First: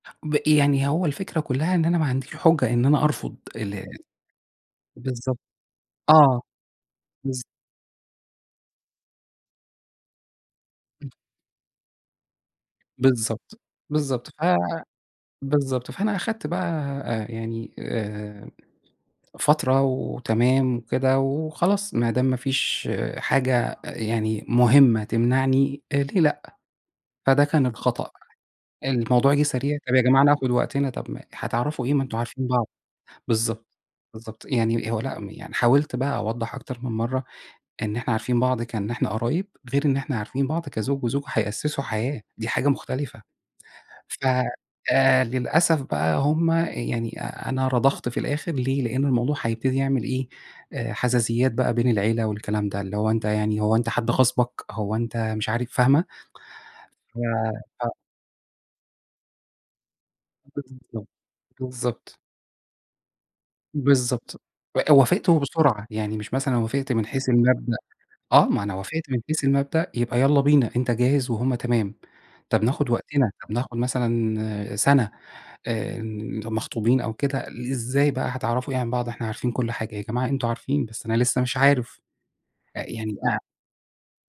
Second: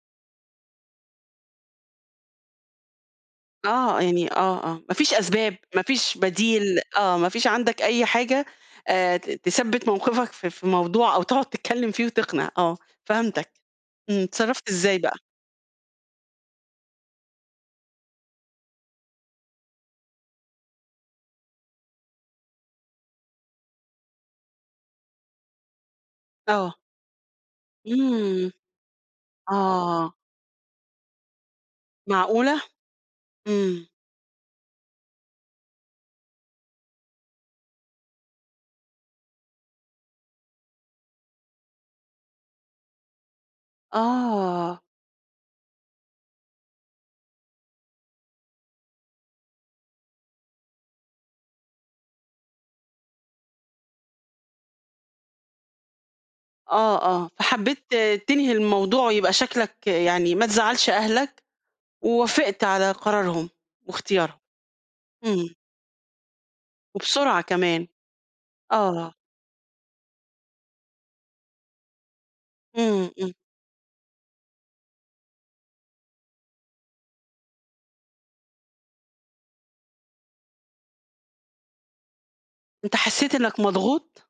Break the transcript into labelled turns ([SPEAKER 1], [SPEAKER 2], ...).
[SPEAKER 1] ب يعني هو الفكرة كلّها إن أنا ما عنديش حُجّة إن أنا أرفض ال
[SPEAKER 2] آه، يعني آه، آه، ما فيش
[SPEAKER 1] بالضبط،
[SPEAKER 2] أسباب، ما فيش
[SPEAKER 1] آه.
[SPEAKER 2] بديل آه، ما
[SPEAKER 1] بالضبط.
[SPEAKER 2] فيش عَندك أي حاجة آآ ت تثبِّت موقِفك في في
[SPEAKER 1] امم.
[SPEAKER 2] موضوع أو تقعُد تتكلّم فيه وتقنِع، آه، فهمتك،
[SPEAKER 1] بالضبط،
[SPEAKER 2] امم،
[SPEAKER 1] بالضبط، ف
[SPEAKER 2] اتصرّفت إزاي بقى؟
[SPEAKER 1] بالضبط، فأنا أخدت بقى آآ يعني آآ، فترة وتمام وكده وخلاص ما دام ما فيش حاجة يعني مهمة تمنعني، ليه لأ،
[SPEAKER 2] آه.
[SPEAKER 1] فده كان الخطأ.
[SPEAKER 2] امم،
[SPEAKER 1] الموضوع جِه سريع، طَب يا
[SPEAKER 2] آه.
[SPEAKER 1] جماعة ناخد وقتنا، طَب ما هتعرَفوا إيه؟ ما أنتم عارفين
[SPEAKER 2] معقولة؟
[SPEAKER 1] بعض. بالضبط،
[SPEAKER 2] امم.
[SPEAKER 1] بالضبط، يعني هو لأ، يعني حاولت بقى أوضّح أكتر من مرَّة إن إحنا عارفين بعض، كإن إحنا قرايب، غير إن إحنا عارفين بعض كزوج وزوجة هيأسّسوا حياة دي حاجة مختلِفة. ف
[SPEAKER 2] آه.
[SPEAKER 1] آآ للأسف بقى، هُم يعني أ أنا رضَخت في الآخِر ليه؟ لأنه الموضوع هيبتدي يعمل إيه، آآ حَزَازِيَّات بقى بين العيلة والكلام ده، اللي هو أنت يعني هو أنت حد غاصبك، هو أنت مش عارف، فاهمة،
[SPEAKER 2] آه،
[SPEAKER 1] ف
[SPEAKER 2] آه،
[SPEAKER 1] آه.
[SPEAKER 2] فحبيت تنهي الموضوع ويبقى شكلك يعني ما تزعّلش
[SPEAKER 1] بالضبط.
[SPEAKER 2] أهلك
[SPEAKER 1] بالضبط.
[SPEAKER 2] ووافقت على قرارهم وإختيارهم.
[SPEAKER 1] بالضبط، إ وافقت
[SPEAKER 2] امم.
[SPEAKER 1] وبسرعة، يعني مش مثلًا وافقت من حيث
[SPEAKER 2] وبسرعة
[SPEAKER 1] المبدأ،
[SPEAKER 2] كمان.
[SPEAKER 1] آه، ما أنا وافقت
[SPEAKER 2] آه.
[SPEAKER 1] من حيث المبدأ يبقى يالّا بينا، أنت جاهز وهُم تمام طَب ناخد
[SPEAKER 2] امم،
[SPEAKER 1] وقتنا،
[SPEAKER 2] امم.
[SPEAKER 1] نطَب اخد مثلًا سنة آآ، مخطوبين أو كده، إزاي بقى هتعرَفوا إيه عن بعض، إحنا عارفين كلّ حاجة يا جماعة، أنتم عارفين، بس أنا لسه مش عارف
[SPEAKER 2] أنت
[SPEAKER 1] يعني.
[SPEAKER 2] حسّيت
[SPEAKER 1] [unintelligible]
[SPEAKER 2] إنك مضغوط؟